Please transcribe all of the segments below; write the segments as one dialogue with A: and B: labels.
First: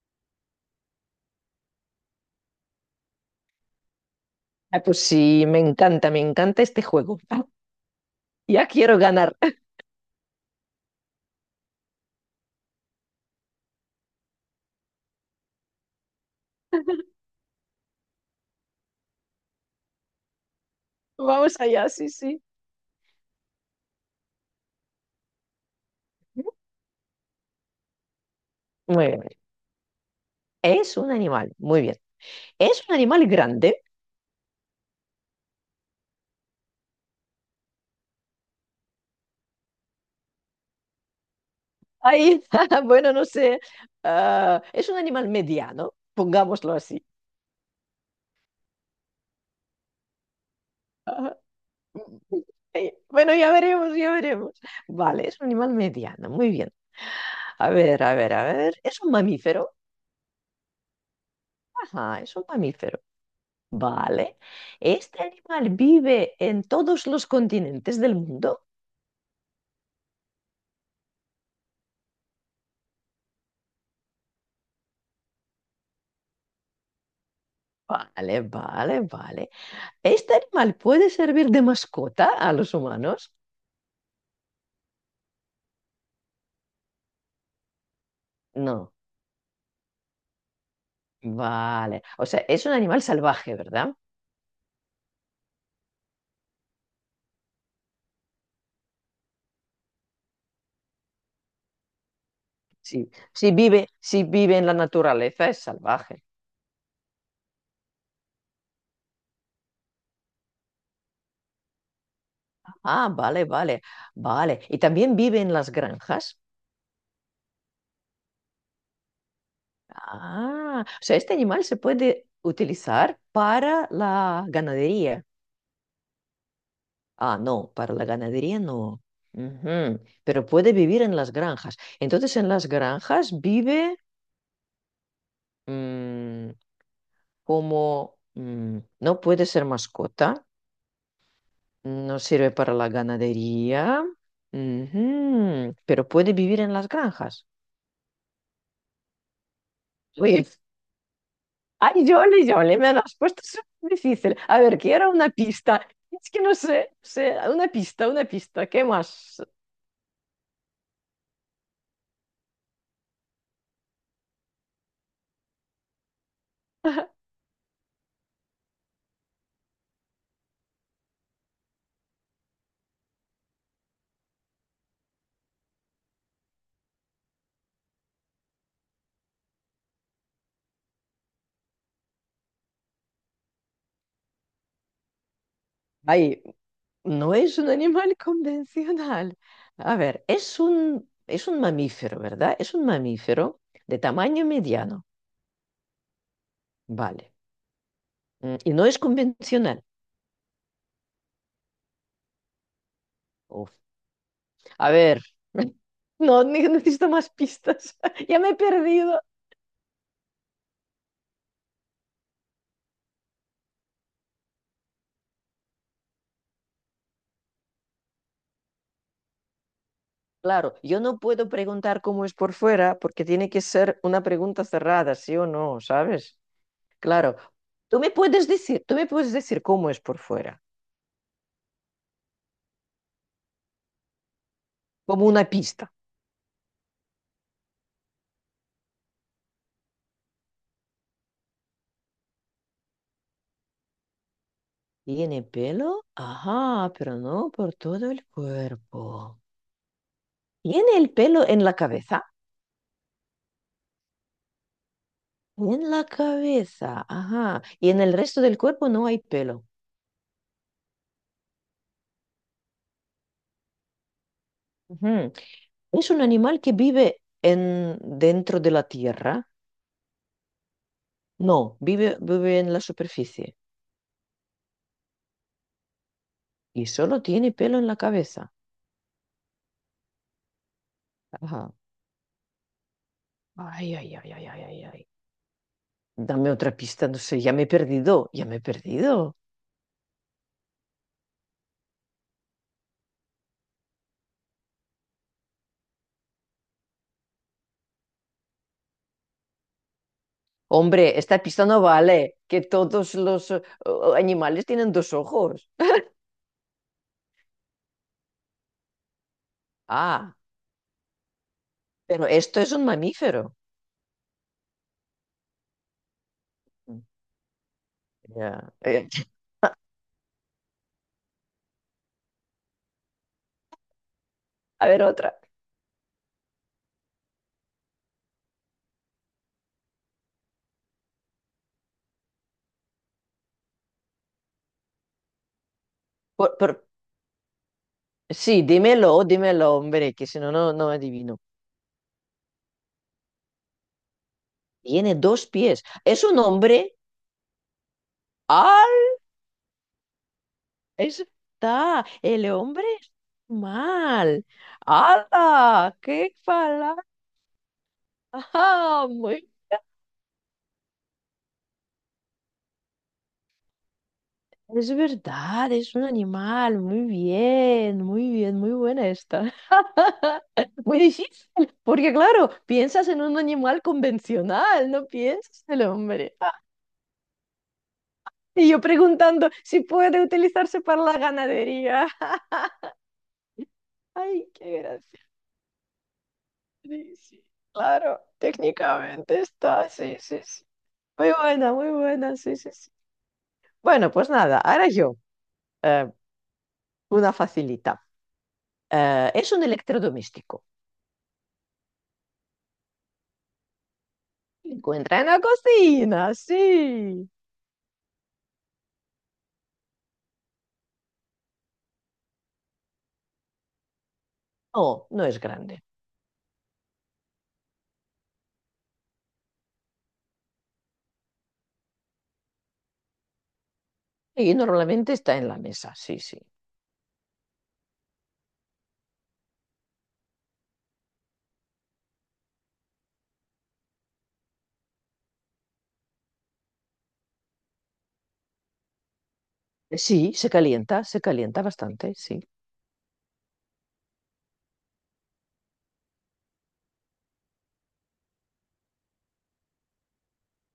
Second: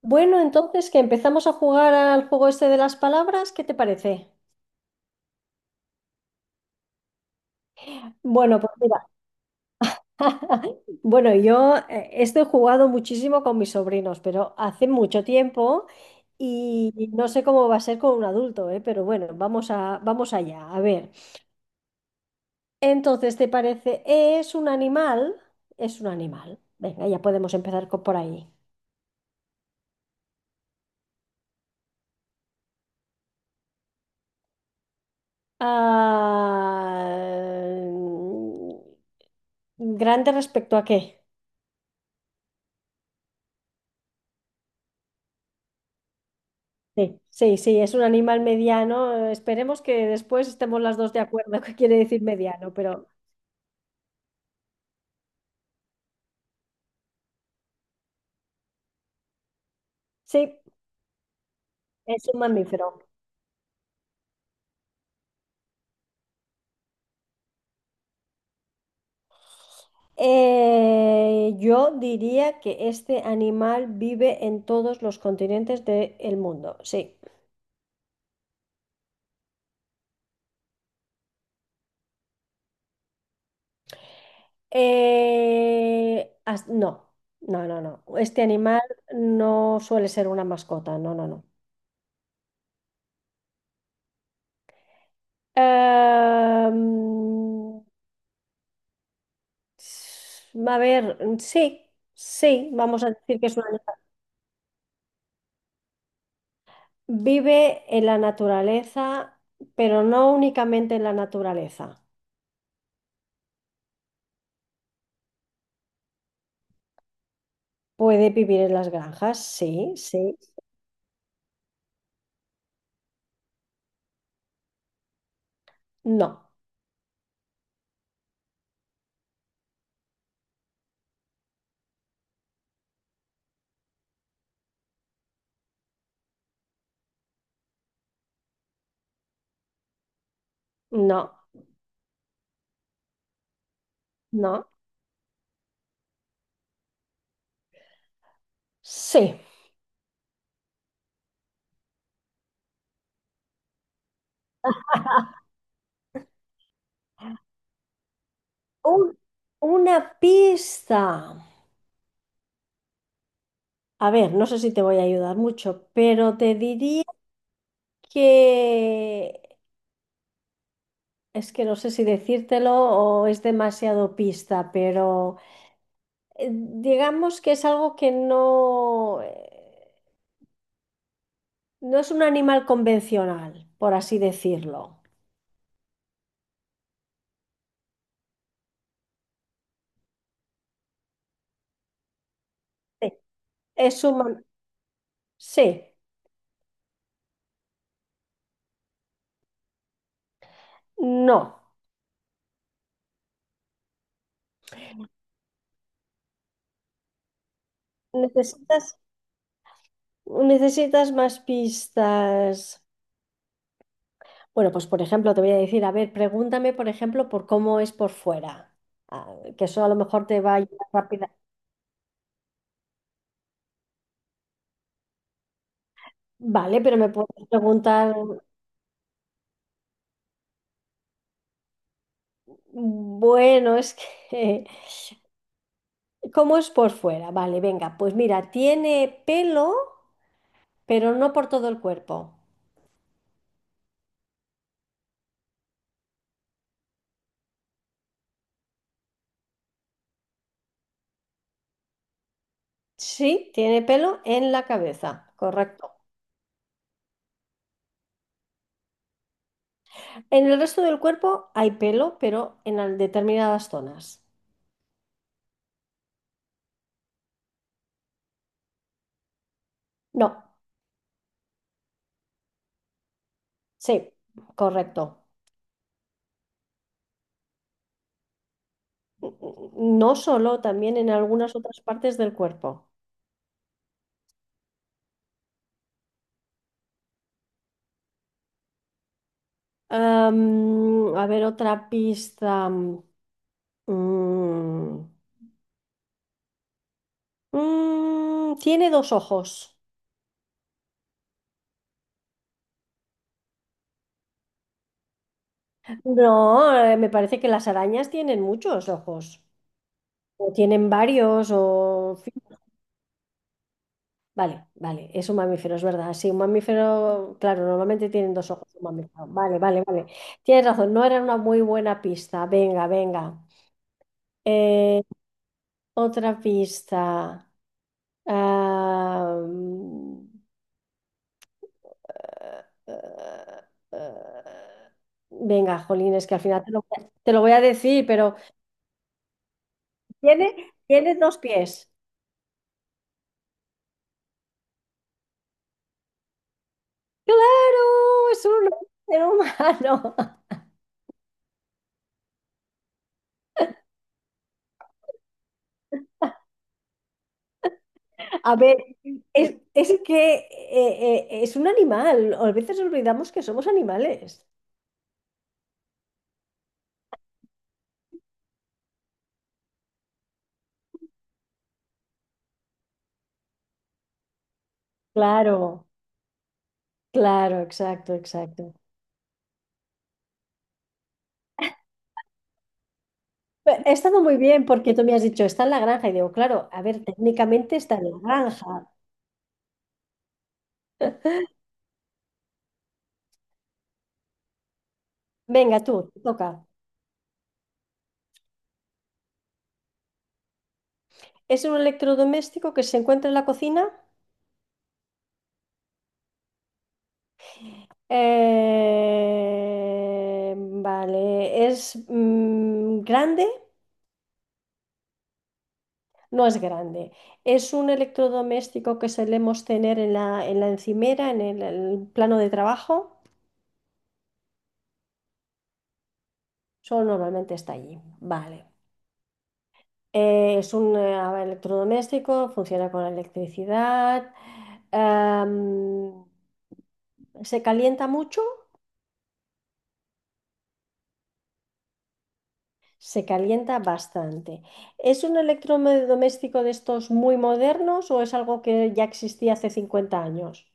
A: Bueno, entonces que empezamos a jugar al juego este de las palabras, ¿qué te parece?
B: Pues sí, me encanta este juego.
A: Bueno,
B: Ya
A: pues
B: quiero
A: mira,
B: ganar.
A: bueno, yo esto he jugado muchísimo con mis sobrinos, pero hace mucho tiempo y no sé cómo va a ser con un adulto, ¿eh? Pero bueno, vamos allá, a ver.
B: Vamos allá, sí.
A: Entonces, ¿te parece? ¿Es un animal? Es un animal. Venga, ya podemos empezar por ahí.
B: Muy bien. Es un animal, muy bien. ¿Es un animal grande?
A: Ah, mm, ¿Grande respecto a qué?
B: Ay, bueno, no sé. Es un animal mediano, pongámoslo así.
A: Sí, sí, sí, es un animal mediano. Esperemos que después estemos las dos de
B: Ajá.
A: acuerdo qué quiere decir mediano,
B: Ay,
A: pero
B: bueno, ya veremos, ya veremos. Vale, es un animal mediano, muy bien. A ver, a ver, a ver. ¿Es un mamífero?
A: sí,
B: Ajá,
A: es
B: es
A: un
B: un mamífero.
A: mamífero.
B: Vale. ¿Este animal vive en todos los continentes del mundo?
A: Yo diría que este animal vive en todos los continentes del mundo, sí.
B: Vale, vale, vale. ¿Este animal puede servir de mascota a los humanos?
A: No, no, no, no. Este animal
B: No.
A: no suele ser una mascota, no, no, no.
B: Vale. O sea, es un animal salvaje, ¿verdad?
A: Em, a ver, sí, sí, vamos
B: Sí.
A: a decir que
B: Si
A: es un
B: vive,
A: animal.
B: si vive en la naturaleza, es salvaje.
A: Vive en la naturaleza, pero no únicamente en la naturaleza.
B: Ah, vale, vale, vale. Y también vive en las granjas.
A: Puede vivir en las granjas, sí, sí.
B: Ah, o sea, este animal se puede utilizar para la ganadería.
A: No,
B: Ah, no, para la ganadería no. Ujú. Pero puede vivir en las granjas. Entonces, en las granjas vive mm, como no puede ser mascota,
A: no,
B: no sirve para la ganadería,
A: no,
B: ujú, pero puede vivir en las granjas.
A: sí.
B: Uy, ay, Yoli, Yoli, me lo has puesto súper difícil. A ver, quiero una pista. Es que no sé, sé, una pista, ¿qué
A: Un-
B: más?
A: una pista. A ver, no sé si te voy a ayudar mucho, pero te diría que es que no sé si decírtelo o es demasiado pista, pero digamos que es algo que no es un animal convencional, por así decirlo.
B: Ay, no es un animal convencional. A ver, es un mamífero, ¿verdad? Es un
A: Sí,
B: mamífero de
A: es humano.
B: tamaño mediano,
A: Sí,
B: vale. Y no es convencional.
A: no.
B: Uf. A ver, no ne- necesito más pistas. Ya me he
A: Necesitas,
B: perdido.
A: necesitas más pistas. Bueno, pues por ejemplo, te voy a decir, a ver, pregúntame, por ejemplo, por cómo es por fuera. Ah, que eso a lo mejor te va a
B: Claro,
A: ayudar
B: yo no
A: rápida.
B: puedo preguntar cómo es por fuera porque tiene que ser una pregunta cerrada, sí o no, ¿sabes?
A: Vale, pero me
B: Claro,
A: puedes preguntar,
B: tú me puedes decir cómo es por fuera,
A: bueno, es que,
B: como una pista.
A: ¿cómo es por fuera? Vale, venga, pues mira, tiene pelo, pero no por todo el cuerpo.
B: ¿Tiene pelo? Ajá, pero no por todo el cuerpo. ¿Tiene el pelo en la cabeza?
A: Sí, tiene pelo en la cabeza,
B: En
A: correcto.
B: la cabeza, ajá. Y en el resto del cuerpo no hay pelo.
A: En el resto del cuerpo hay pelo, pero en determinadas zonas.
B: Ujú. ¿Es un animal que vive en, dentro de la tierra?
A: No,
B: No, vive en la superficie
A: sí, correcto.
B: y solo tiene pelo en la cabeza.
A: No solo, también en algunas
B: Ajá.
A: otras partes del cuerpo.
B: Ay, ay, ay, ay, ay, ay, ay. Dame otra pista, no sé, ya me he perdido, ya me he perdido.
A: A ver, otra pista. Tiene dos ojos.
B: Hombre, esta pista no vale, que todos los animales tienen dos ojos.
A: No, me parece que las arañas tienen muchos ojos.
B: Ah,
A: O tienen varios, o...
B: pero esto es un mamífero.
A: Vale, vale, es un mamífero, es verdad. Sí, un mamífero, claro, normalmente tienen dos ojos,
B: Ya.
A: un mamífero. Vale, vale, vale. Tienes razón, no era una muy buena pista. Venga, venga.
B: A ver,
A: Eh,
B: otra.
A: otra pista. Ah, mm, eh, eh, eh, venga, jolines, que al
B: Por-
A: final
B: por-
A: te lo voy a decir, pero
B: sí, dímelo, dímelo, hombre, que si no,
A: tiene,
B: no
A: tiene
B: adivino.
A: dos pies.
B: Tiene dos pies. Es un hombre.
A: Claro, es un
B: ¡Ah!
A: ser humano.
B: Está. El hombre es mal. ¡Hala! ¡Qué palabra!
A: A ver.
B: ¡Ah! Muy...
A: Es que es un animal, a veces olvidamos que somos animales.
B: Es verdad, es un animal. Muy bien, muy bien, muy buena esta. Muy difícil, porque claro, piensas en un animal convencional, no piensas en
A: Claro,
B: el hombre.
A: claro, exacto,
B: Y
A: exacto.
B: yo preguntando si puede utilizarse para la ganadería.
A: Ha estado muy
B: Ay,
A: bien
B: qué
A: porque tú me has
B: gracioso.
A: dicho, está en la granja. Y digo, claro, a ver,
B: Sí, sí,
A: técnicamente está en la
B: claro,
A: granja.
B: técnicamente está, sí, sí, sí. Muy buena, sí, sí, sí. Bueno, pues nada, ahora yo,
A: Venga,
B: eh,
A: tú, te toca.
B: una facilita. Es un electrodoméstico.
A: Es un electrodoméstico que se encuentra en la cocina.
B: Se encuentra en la cocina, sí.
A: Vale, es grande.
B: No, no es grande.
A: No es grande. Es un electrodoméstico que solemos tener en en la encimera, en el plano de trabajo.
B: Y normalmente está en la mesa, sí, sí.
A: Solo normalmente está allí. Vale. Es un electrodoméstico, funciona con electricidad. Am, se calienta mucho,
B: Sí, se calienta bastante, sí.
A: se calienta bastante. ¿Es un electrodoméstico de estos muy modernos o es algo que ya existía hace 50 años?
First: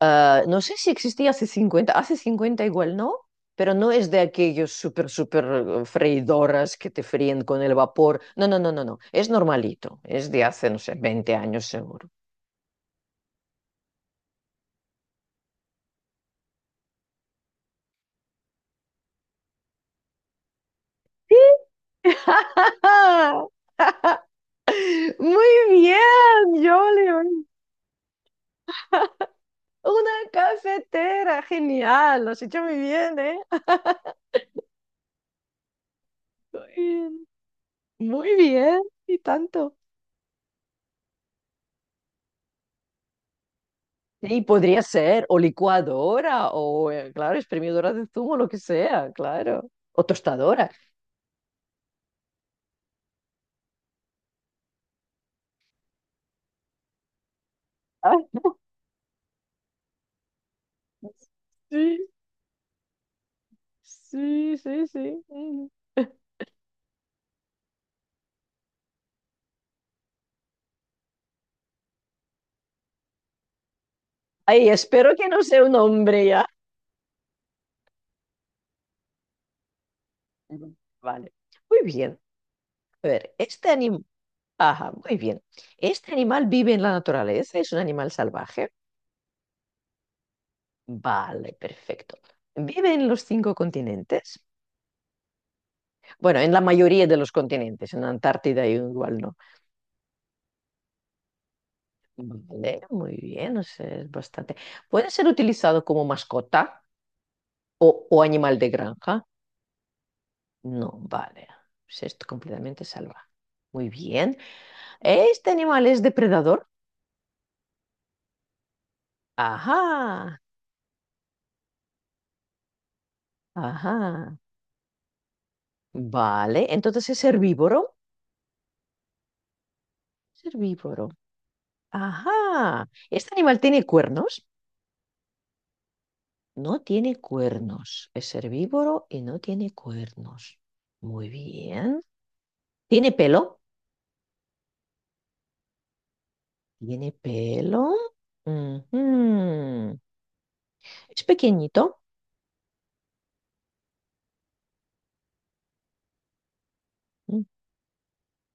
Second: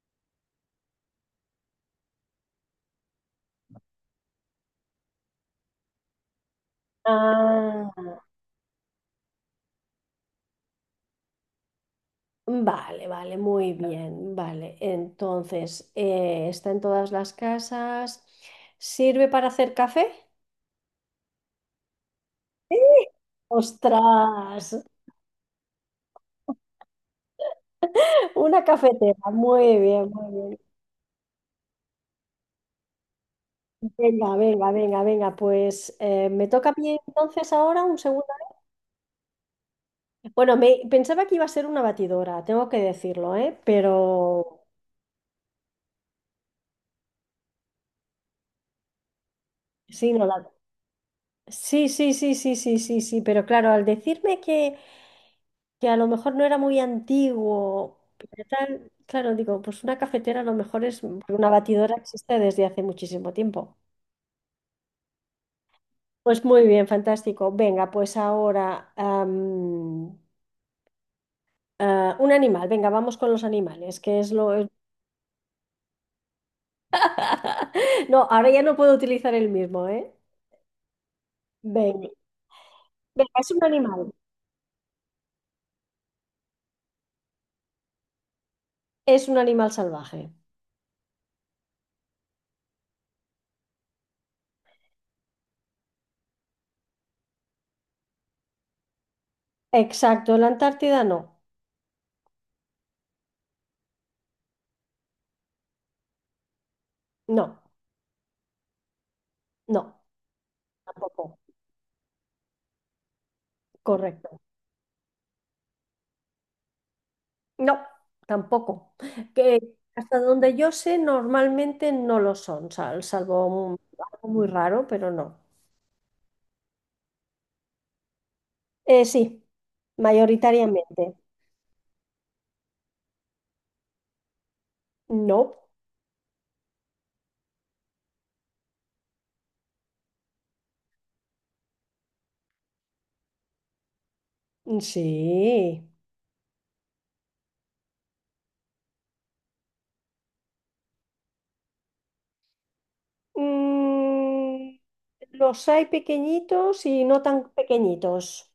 B: Ah, no sé si existía hace 50 hace 50 igual no, pero no es de aquellos súper, súper freidoras que te fríen con el
A: Ah,
B: vapor. No, no, no, no, no, es normalito, es de hace, no sé, 20 años seguro.
A: vale, vale, muy bien, vale. Entonces, está en todas las casas. ¿Sirve para hacer café?
B: Sí.
A: Sí. ¡Ostras!
B: Muy bien, Jolly.
A: Una cafetera, muy bien,
B: Una
A: muy bien.
B: cafetera, genial. Lo has hecho muy bien, ¿eh?
A: Venga, venga, venga, venga, pues me
B: Muy
A: toca a mí
B: bien.
A: entonces ahora un segundo.
B: Muy bien. Y tanto.
A: Bueno, pensaba que iba a ser una batidora, tengo que decirlo, ¿eh?
B: Sí,
A: Pero
B: podría ser, o licuadora, o claro, exprimidora de zumo, lo que sea, claro. O
A: sí, no la...
B: tostadora.
A: Sí, sí, sí, sí, sí, sí, sí, pero claro, al decirme que a lo mejor no era muy antiguo,
B: Ah,
A: pero tal, claro, digo, pues una cafetera a lo mejor es, una batidora
B: sí,
A: existe desde hace muchísimo tiempo.
B: sí, sí, sí. Mm.
A: Pues muy bien, fantástico. Venga, pues ahora un animal, venga, vamos con los animales, que es lo...
B: Ay, espero que no sea un hombre ya.
A: No, ahora ya no puedo utilizar el mismo, ¿eh?
B: Ujú. Vale. Muy
A: Venga,
B: bien. A
A: venga,
B: ver, este animal. Ajá, muy bien. ¿Este animal vive en la naturaleza? ¿Es un animal salvaje?
A: es un animal salvaje.
B: Vale, perfecto. ¿Vive en los 5 continentes? Bueno, en la mayoría de los continentes. En Antártida igual no.
A: Exacto, la Antártida no,
B: Vale, muy bien, o sea, es bastante. ¿Puede ser utilizado como mascota
A: no,
B: o animal de granja?
A: no,
B: No,
A: tampoco,
B: vale. Pues es completamente salvaje. Muy bien.
A: correcto.
B: ¿Este animal es depredador?
A: No, tampoco. Que hasta
B: Ajá,
A: donde yo sé, normalmente no lo son, salvo algo
B: ajá.
A: muy raro, pero no.
B: Vale, entonces es herbívoro.
A: Sí,
B: Es herbívoro.
A: mayoritariamente.
B: Ajá. ¿Este animal tiene cuernos?
A: No,
B: No tiene cuernos. Es herbívoro y no tiene cuernos. Muy bien. ¿Tiene pelo?
A: sí.
B: Tiene pelo. Ujú. Es pequeñito.
A: Mm, los hay pequeñitos y no tan pequeñitos.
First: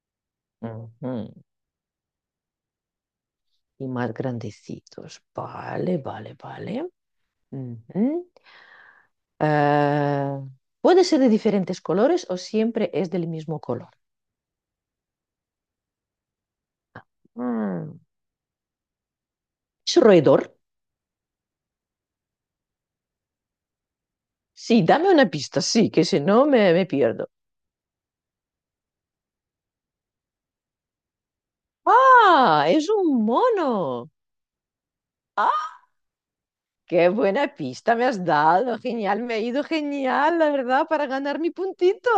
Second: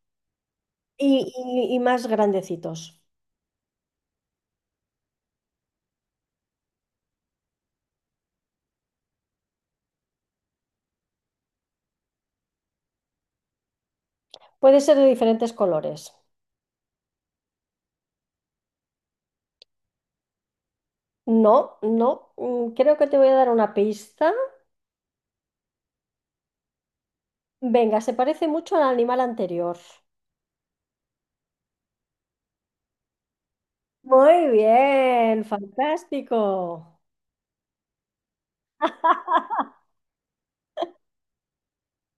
A: Y,
B: Ujú.
A: y más grandecitos.
B: Y más grandecitos. Vale, vale, vale. Ujú. Ah, puede ser de diferentes colores o siempre es del mismo color.
A: Puede ser de diferentes colores.
B: Mm. ¿Es un roedor?
A: No, no. Creo que te voy a dar una pista.
B: Sí, dame una pista, sí, que si no me pierdo.
A: Venga, se parece mucho al animal anterior.
B: ¡Ah! Es un mono.
A: Muy bien,
B: ¡Ah!
A: fantástico.
B: Qué buena pista me has dado, genial, me ha ido genial, la verdad, para ganar mi puntito.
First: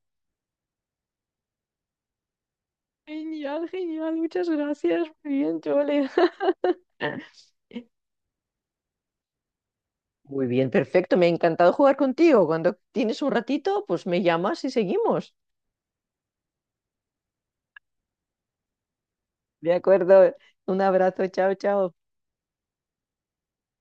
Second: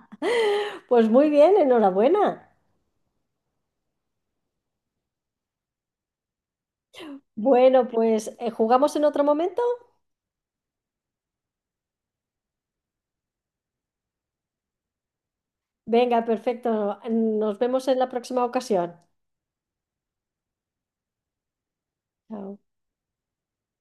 A: Pues muy bien, enhorabuena.
B: Genial, genial, muchas gracias. Muy bien, Chole.
A: Bueno, pues ¿jugamos en otro momento?
B: Muy bien, perfecto. Me ha encantado jugar contigo. Cuando tienes un ratito, pues me llamas y seguimos.
A: Venga, perfecto. Nos vemos en la próxima ocasión.
B: De acuerdo. Un abrazo. Chao, chao.
A: Chao.